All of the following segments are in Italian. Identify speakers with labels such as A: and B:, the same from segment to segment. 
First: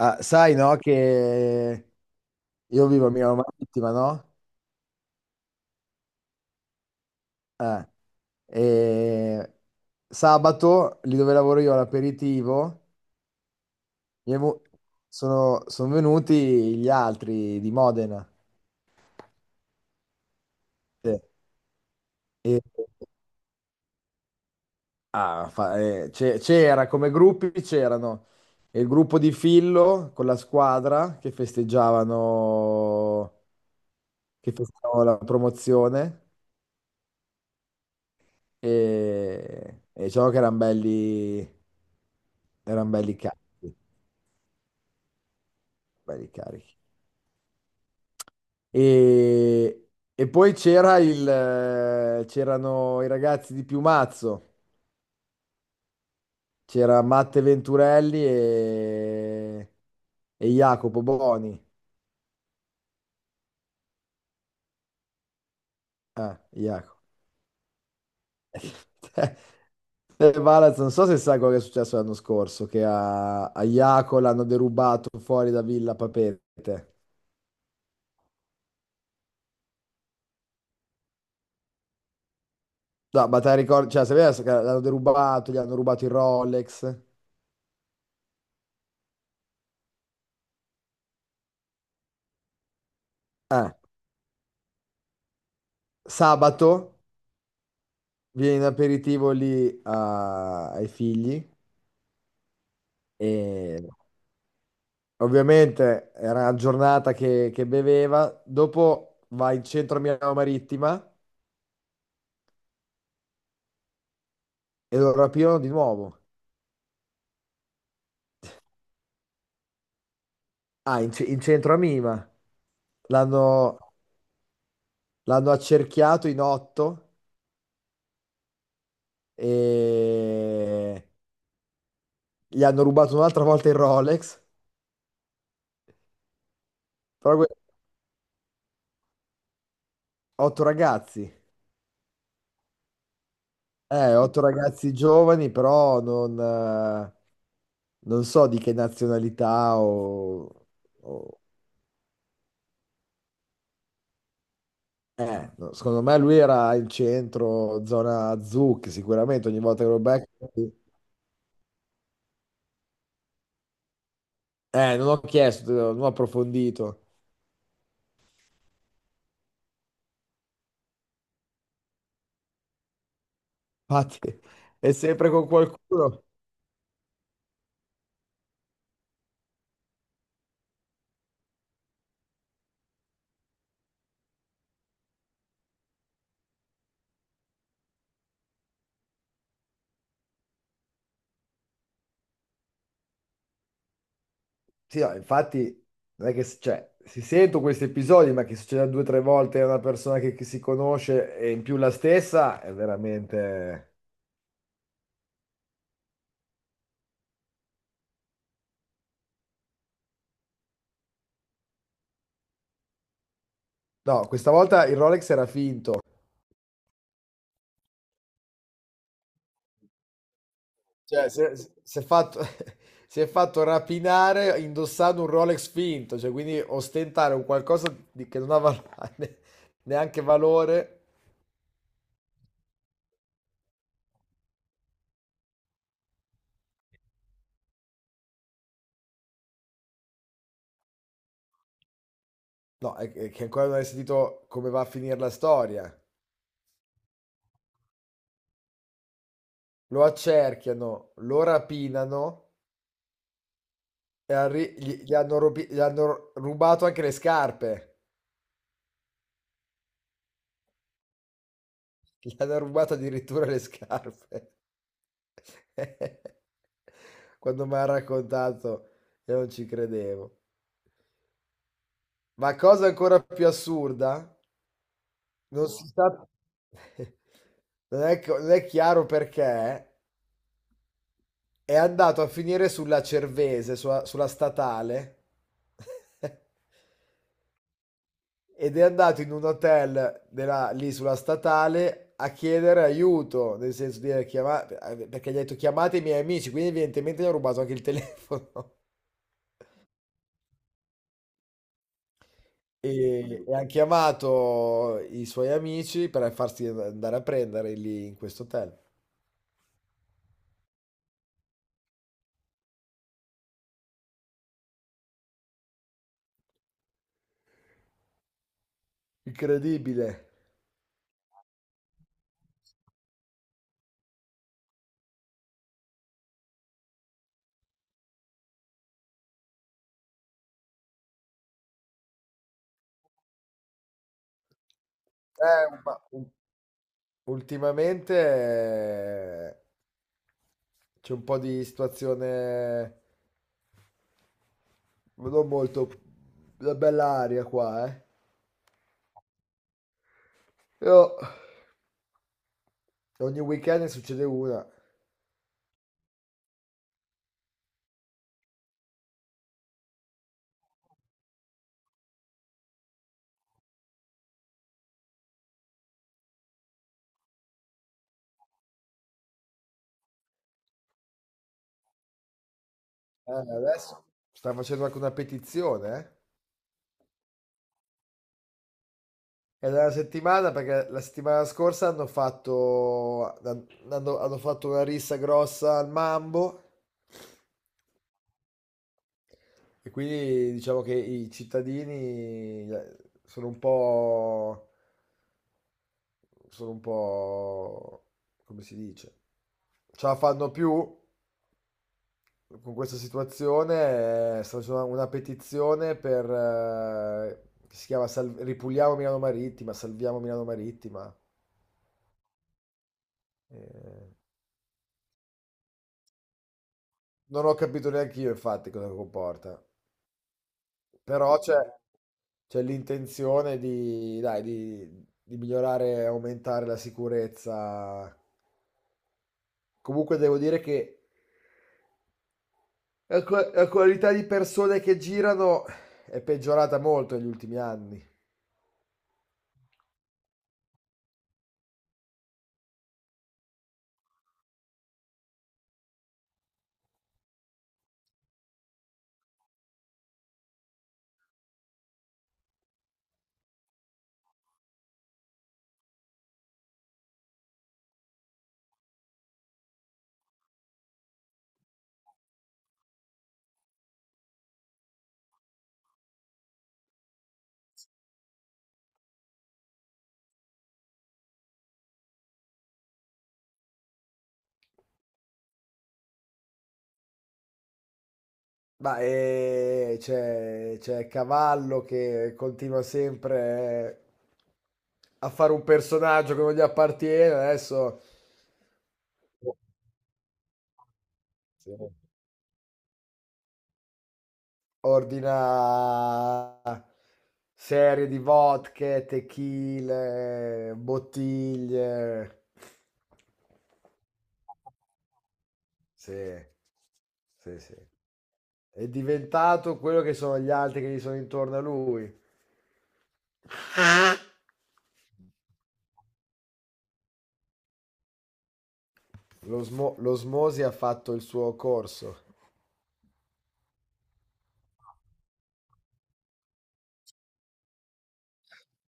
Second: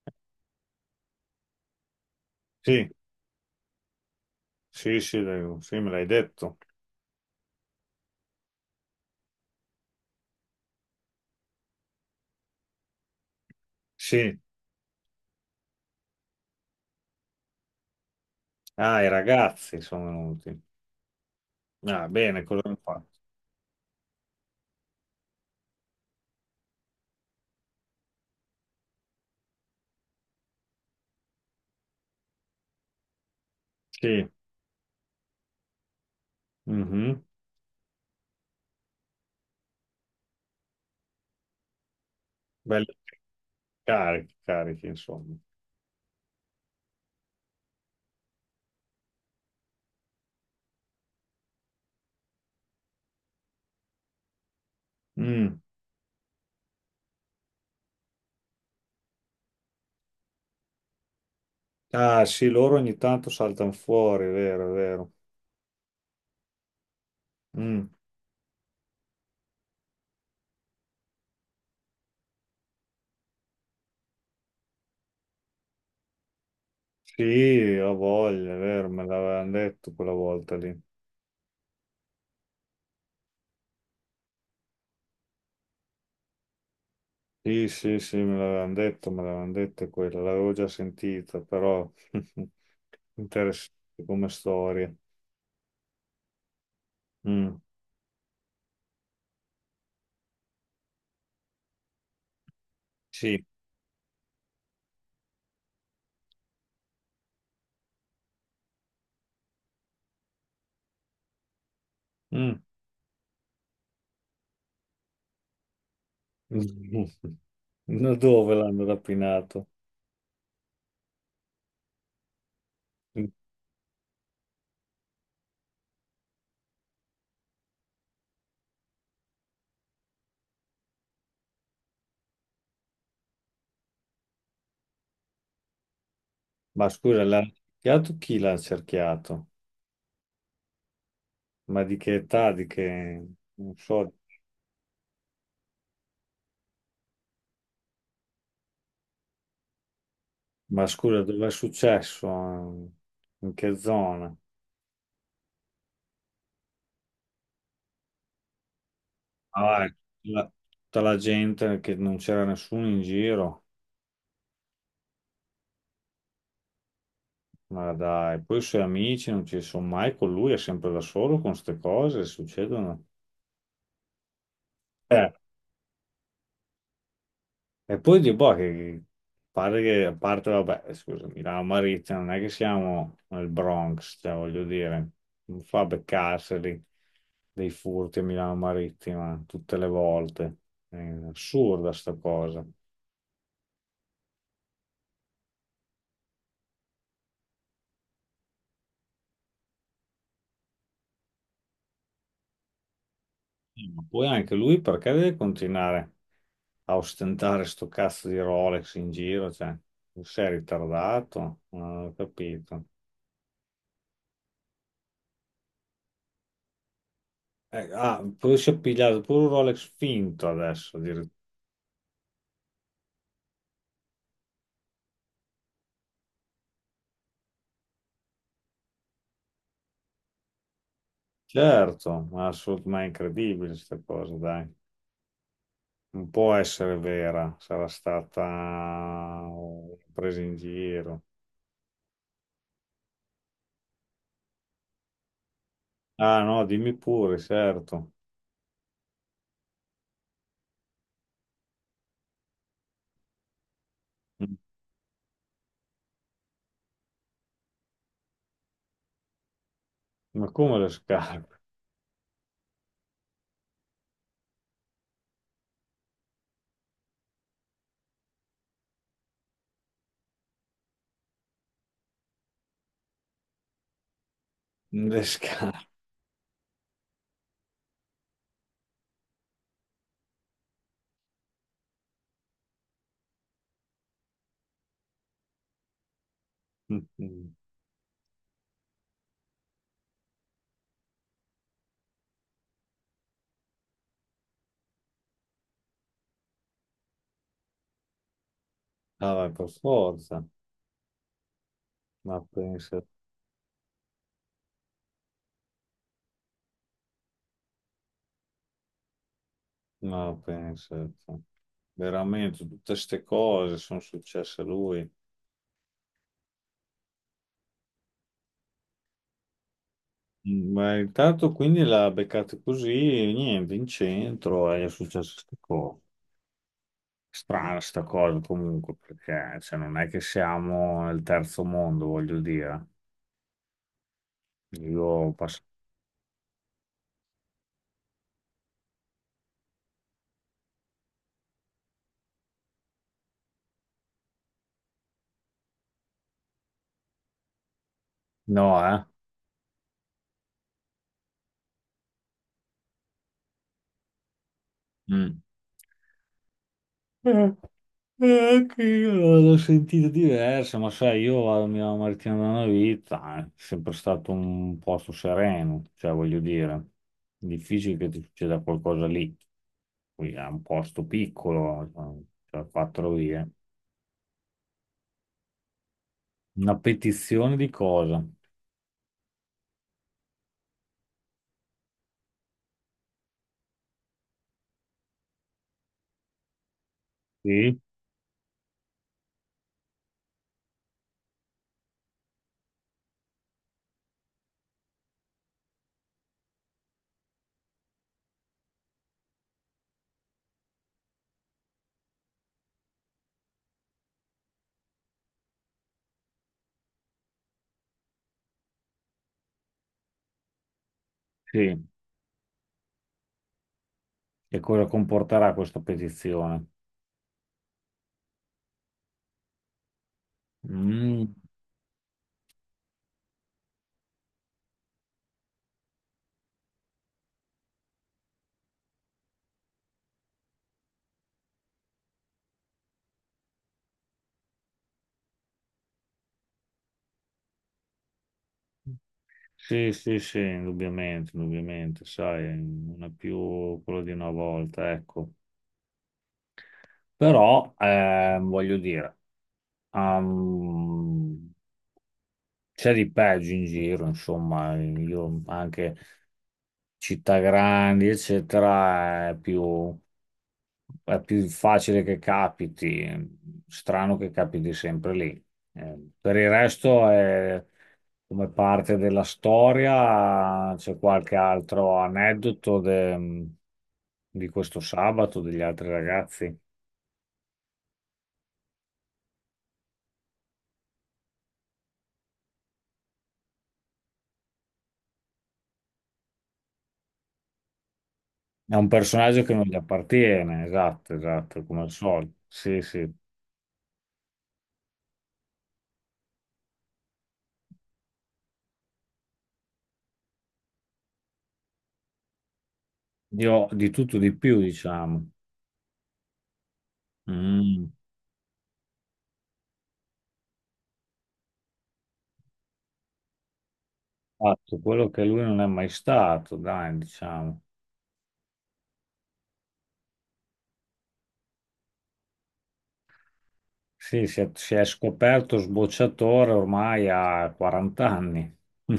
A: Ah, sai, no, che io
B: Sì,
A: vivo a Milano Marittima, no?
B: sì, sì, dai, sì, me l'hai detto.
A: Eh, e sabato, lì dove lavoro io all'aperitivo, mi
B: Sì,
A: è vu- sono venuti gli altri di Modena.
B: ah, i ragazzi sono venuti.
A: Sì.
B: Ah, bene,
A: E-
B: cosa hanno fatto?
A: C'era, come gruppi c'erano il gruppo di Fillo con la squadra che festeggiavano,
B: Sì,
A: che festeggiavano la promozione.
B: mhm.
A: E diciamo che erano belli Erano
B: Belli
A: belli carichi,
B: carichi, carichi, insomma.
A: belli carichi. E, e poi c'erano i ragazzi di Piumazzo,
B: Mm.
A: c'era Matte Venturelli e Jacopo Boni.
B: Ah, sì, loro ogni tanto saltano fuori, è vero, è vero.
A: Ah, Jacopo.
B: Mm.
A: Valaz, non so se sai quello che è successo l'anno scorso, che a Jaco l'hanno derubato fuori da Villa Papete.
B: Sì, ho voglia, è vero, me l'avevano detto quella volta lì.
A: No, ma te la ricordi, cioè, sapevi che l'hanno derubato, gli hanno rubato il Rolex.
B: Sì, sì, sì, me l'avevano detto quella, l'avevo già sentita, però interessante
A: Eh,
B: come storia.
A: Sabato
B: Mm.
A: viene in aperitivo ai figli
B: Sì.
A: e ovviamente era una giornata che beveva, dopo va in centro a Milano Marittima
B: Mm.
A: e lo rapirono di nuovo.
B: No, dove l'hanno rapinato?
A: Ah, in centro a Mima. L'hanno l'hanno accerchiato in otto e gli hanno rubato un'altra volta il Rolex.
B: Ma scusa,
A: Però
B: l'ha
A: que-
B: cerchiato chi l'ha cerchiato?
A: Otto ragazzi,
B: Ma di che età? Di che... Non so.
A: otto ragazzi giovani, però non so di che nazionalità o...
B: Ma scusa,
A: o-
B: dove è successo? In che zona?
A: eh, no, secondo me lui era in centro, zona azzurra, che sicuramente ogni volta
B: Ah,
A: che
B: ecco,
A: lo
B: la-
A: becco...
B: tutta la gente che non c'era nessuno in giro.
A: Non ho chiesto, non ho approfondito.
B: Ma dai, poi i suoi amici non ci sono mai con lui, è sempre da solo con queste cose, succedono.
A: Infatti, è sempre
B: Eh,
A: con qualcuno.
B: E poi di boh, che pare che, a parte, vabbè, scusami, la Maritza non è che siamo nel Bronx, cioè, voglio dire, non fa beccarseli dei furti a Milano Marittima tutte le volte. È assurda sta cosa.
A: Sì, no, infatti, non è che... Cioè, si sentono questi episodi, ma che succeda due o tre volte a una persona che si conosce e in più la stessa, è veramente...
B: Ma poi anche lui perché deve continuare a ostentare sto cazzo di Rolex in giro? Cioè, non sei ritardato? Non ho capito.
A: No, questa volta il Rolex era finto.
B: Ah, poi si è pigliato pure un Rolex finto adesso.
A: Cioè, si è fatto, si è fatto rapinare indossando un Rolex finto, cioè, quindi ostentare un qualcosa che non ha val- ne- neanche valore,
B: Certo, ma, ma è incredibile questa cosa, dai. Non può essere vera, sarà stata una presa in giro.
A: no, è che ancora non hai sentito come va a finire la storia.
B: Ah no, dimmi pure, certo.
A: Lo accerchiano, lo rapinano e
B: Mm.
A: gli hanno rubato anche le scarpe.
B: Ma come le scarpe?
A: Gli hanno rubato addirittura le scarpe. Quando mi ha raccontato, io non ci credevo. Ma cosa ancora più assurda,
B: Le
A: non si
B: scarpe.
A: sa, non è chiaro perché, è andato a finire sulla Cervese, sulla statale,
B: Mm.
A: ed è andato in un hotel lì sulla statale a chiedere aiuto, nel senso di perché gli ha detto chiamate i miei amici, quindi evidentemente gli ha rubato anche il telefono.
B: Ah, vai, per forza. Ma
A: E,
B: pensa,
A: e ha chiamato i suoi amici per farsi andare a prendere lì in questo hotel.
B: ma pensa. Te. Veramente, tutte queste cose sono successe a lui.
A: Incredibile.
B: Mm, ma intanto quindi l'ha beccato così, niente, in centro e è successo queste cose. Strana sta cosa comunque, perché cioè, non è che siamo nel terzo mondo, voglio dire. Io passo...
A: Eh, ma u- Ultimamente c'è un po' di situazione non molto la bella aria qua, eh.
B: No, eh?
A: Io- Ogni weekend ne succede una.
B: Mm. Eh, anche io l'ho sentita diversa, ma sai, io vado a Milano Martina da una vita, è sempre stato un posto sereno, cioè voglio dire, difficile che ti succeda qualcosa lì. Qui è un posto piccolo, cioè quattro vie.
A: Adesso sta facendo anche una petizione, eh.
B: Una petizione di cosa?
A: È della settimana perché la settimana scorsa hanno fatto una rissa grossa al Mambo.
B: Sì,
A: E quindi diciamo che i cittadini sono un po', sono un po', come si dice, ce la fanno più con questa situazione, sta facendo una petizione per, che si chiama Ripuliamo Milano Marittima, Salviamo Milano Marittima.
B: sì.
A: Eh,
B: E cosa comporterà questa petizione?
A: non ho capito neanche io infatti cosa comporta,
B: Mm,
A: però c'è l'intenzione di, dai, di migliorare e aumentare la sicurezza. Comunque devo dire che la qualità di persone che girano è peggiorata molto negli ultimi anni.
B: sì, sì, sì, indubbiamente, indubbiamente, sai, non è più quello di una volta, ecco. Però, voglio dire, ehm, c'è di peggio in giro, insomma, io anche città grandi, eccetera, è più facile che capiti, strano che capiti sempre lì. Per il resto è come parte della storia, c'è qualche altro aneddoto di questo sabato, degli altri ragazzi.
A: Ma c'è Cavallo che continua sempre a fare un personaggio che non gli appartiene. Adesso
B: È un personaggio che non gli appartiene, esatto, esatto,
A: sì,
B: come al solito. Sì, sì.
A: ordina serie di vodka, tequila, bottiglie.
B: Io di tutto di più, diciamo.
A: Sì, sì, sì.
B: Mm.
A: È diventato quello che sono gli altri che gli sono intorno a lui.
B: Fatto quello che lui non è mai stato, dai, diciamo.
A: L'osmosi ha fatto il suo corso.
B: Sì, si è scoperto sbocciatore ormai a 40 anni.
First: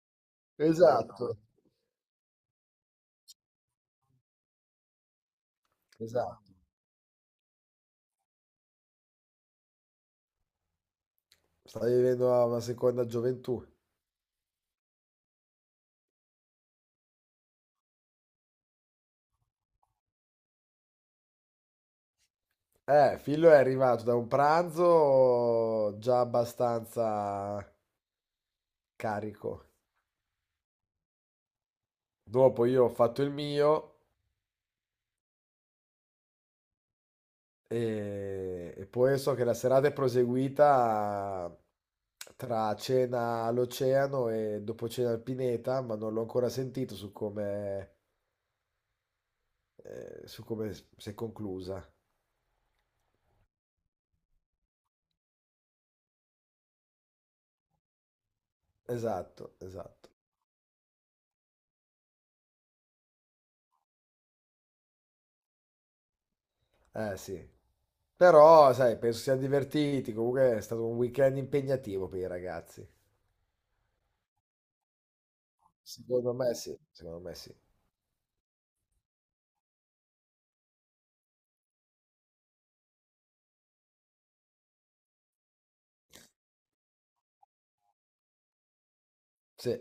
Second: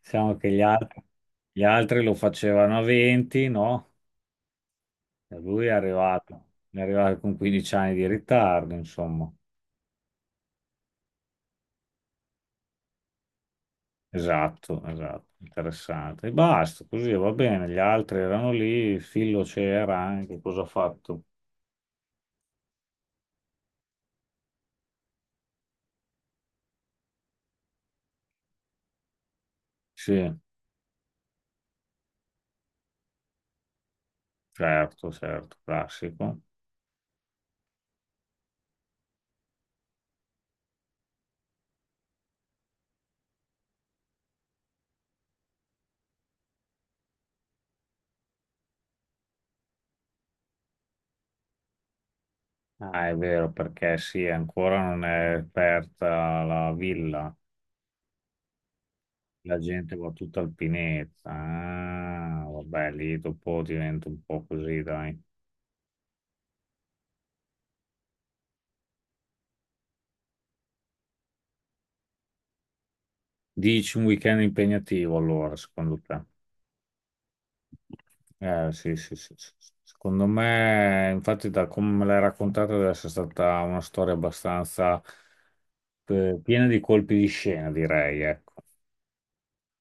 B: Diciamo che
A: Esatto,
B: gli altri lo facevano a 20, no? E lui
A: esatto.
B: è arrivato con 15 anni di ritardo, insomma.
A: Sta vivendo una seconda gioventù.
B: Esatto, esatto, interessante. E basta, così va bene. Gli altri erano lì, il Fillo c'era anche, cosa ha fatto?
A: Fillo è arrivato da un pranzo già abbastanza carico.
B: Sì,
A: Dopo io ho fatto il mio.
B: certo, certo, classico.
A: E poi so che la serata è proseguita tra cena all'Oceano e dopo cena al Pineta, ma non l'ho ancora sentito su come si è conclusa.
B: Ah, è vero, perché sì, ancora non è aperta la villa.
A: Esatto,
B: La gente va
A: esatto.
B: tutta alpinetta. Ah, vabbè, lì dopo diventa un po' così, dai.
A: Eh sì. Però, sai, penso siano divertiti. Comunque è stato un weekend impegnativo per i ragazzi.
B: Dici un weekend impegnativo allora, secondo te?
A: Secondo me sì, secondo me sì.
B: Sì, sì, sì, sì, sì. Secondo me, infatti, da come me l'hai raccontata, deve essere stata una storia abbastanza piena di colpi di scena, direi, ecco.
A: Sì.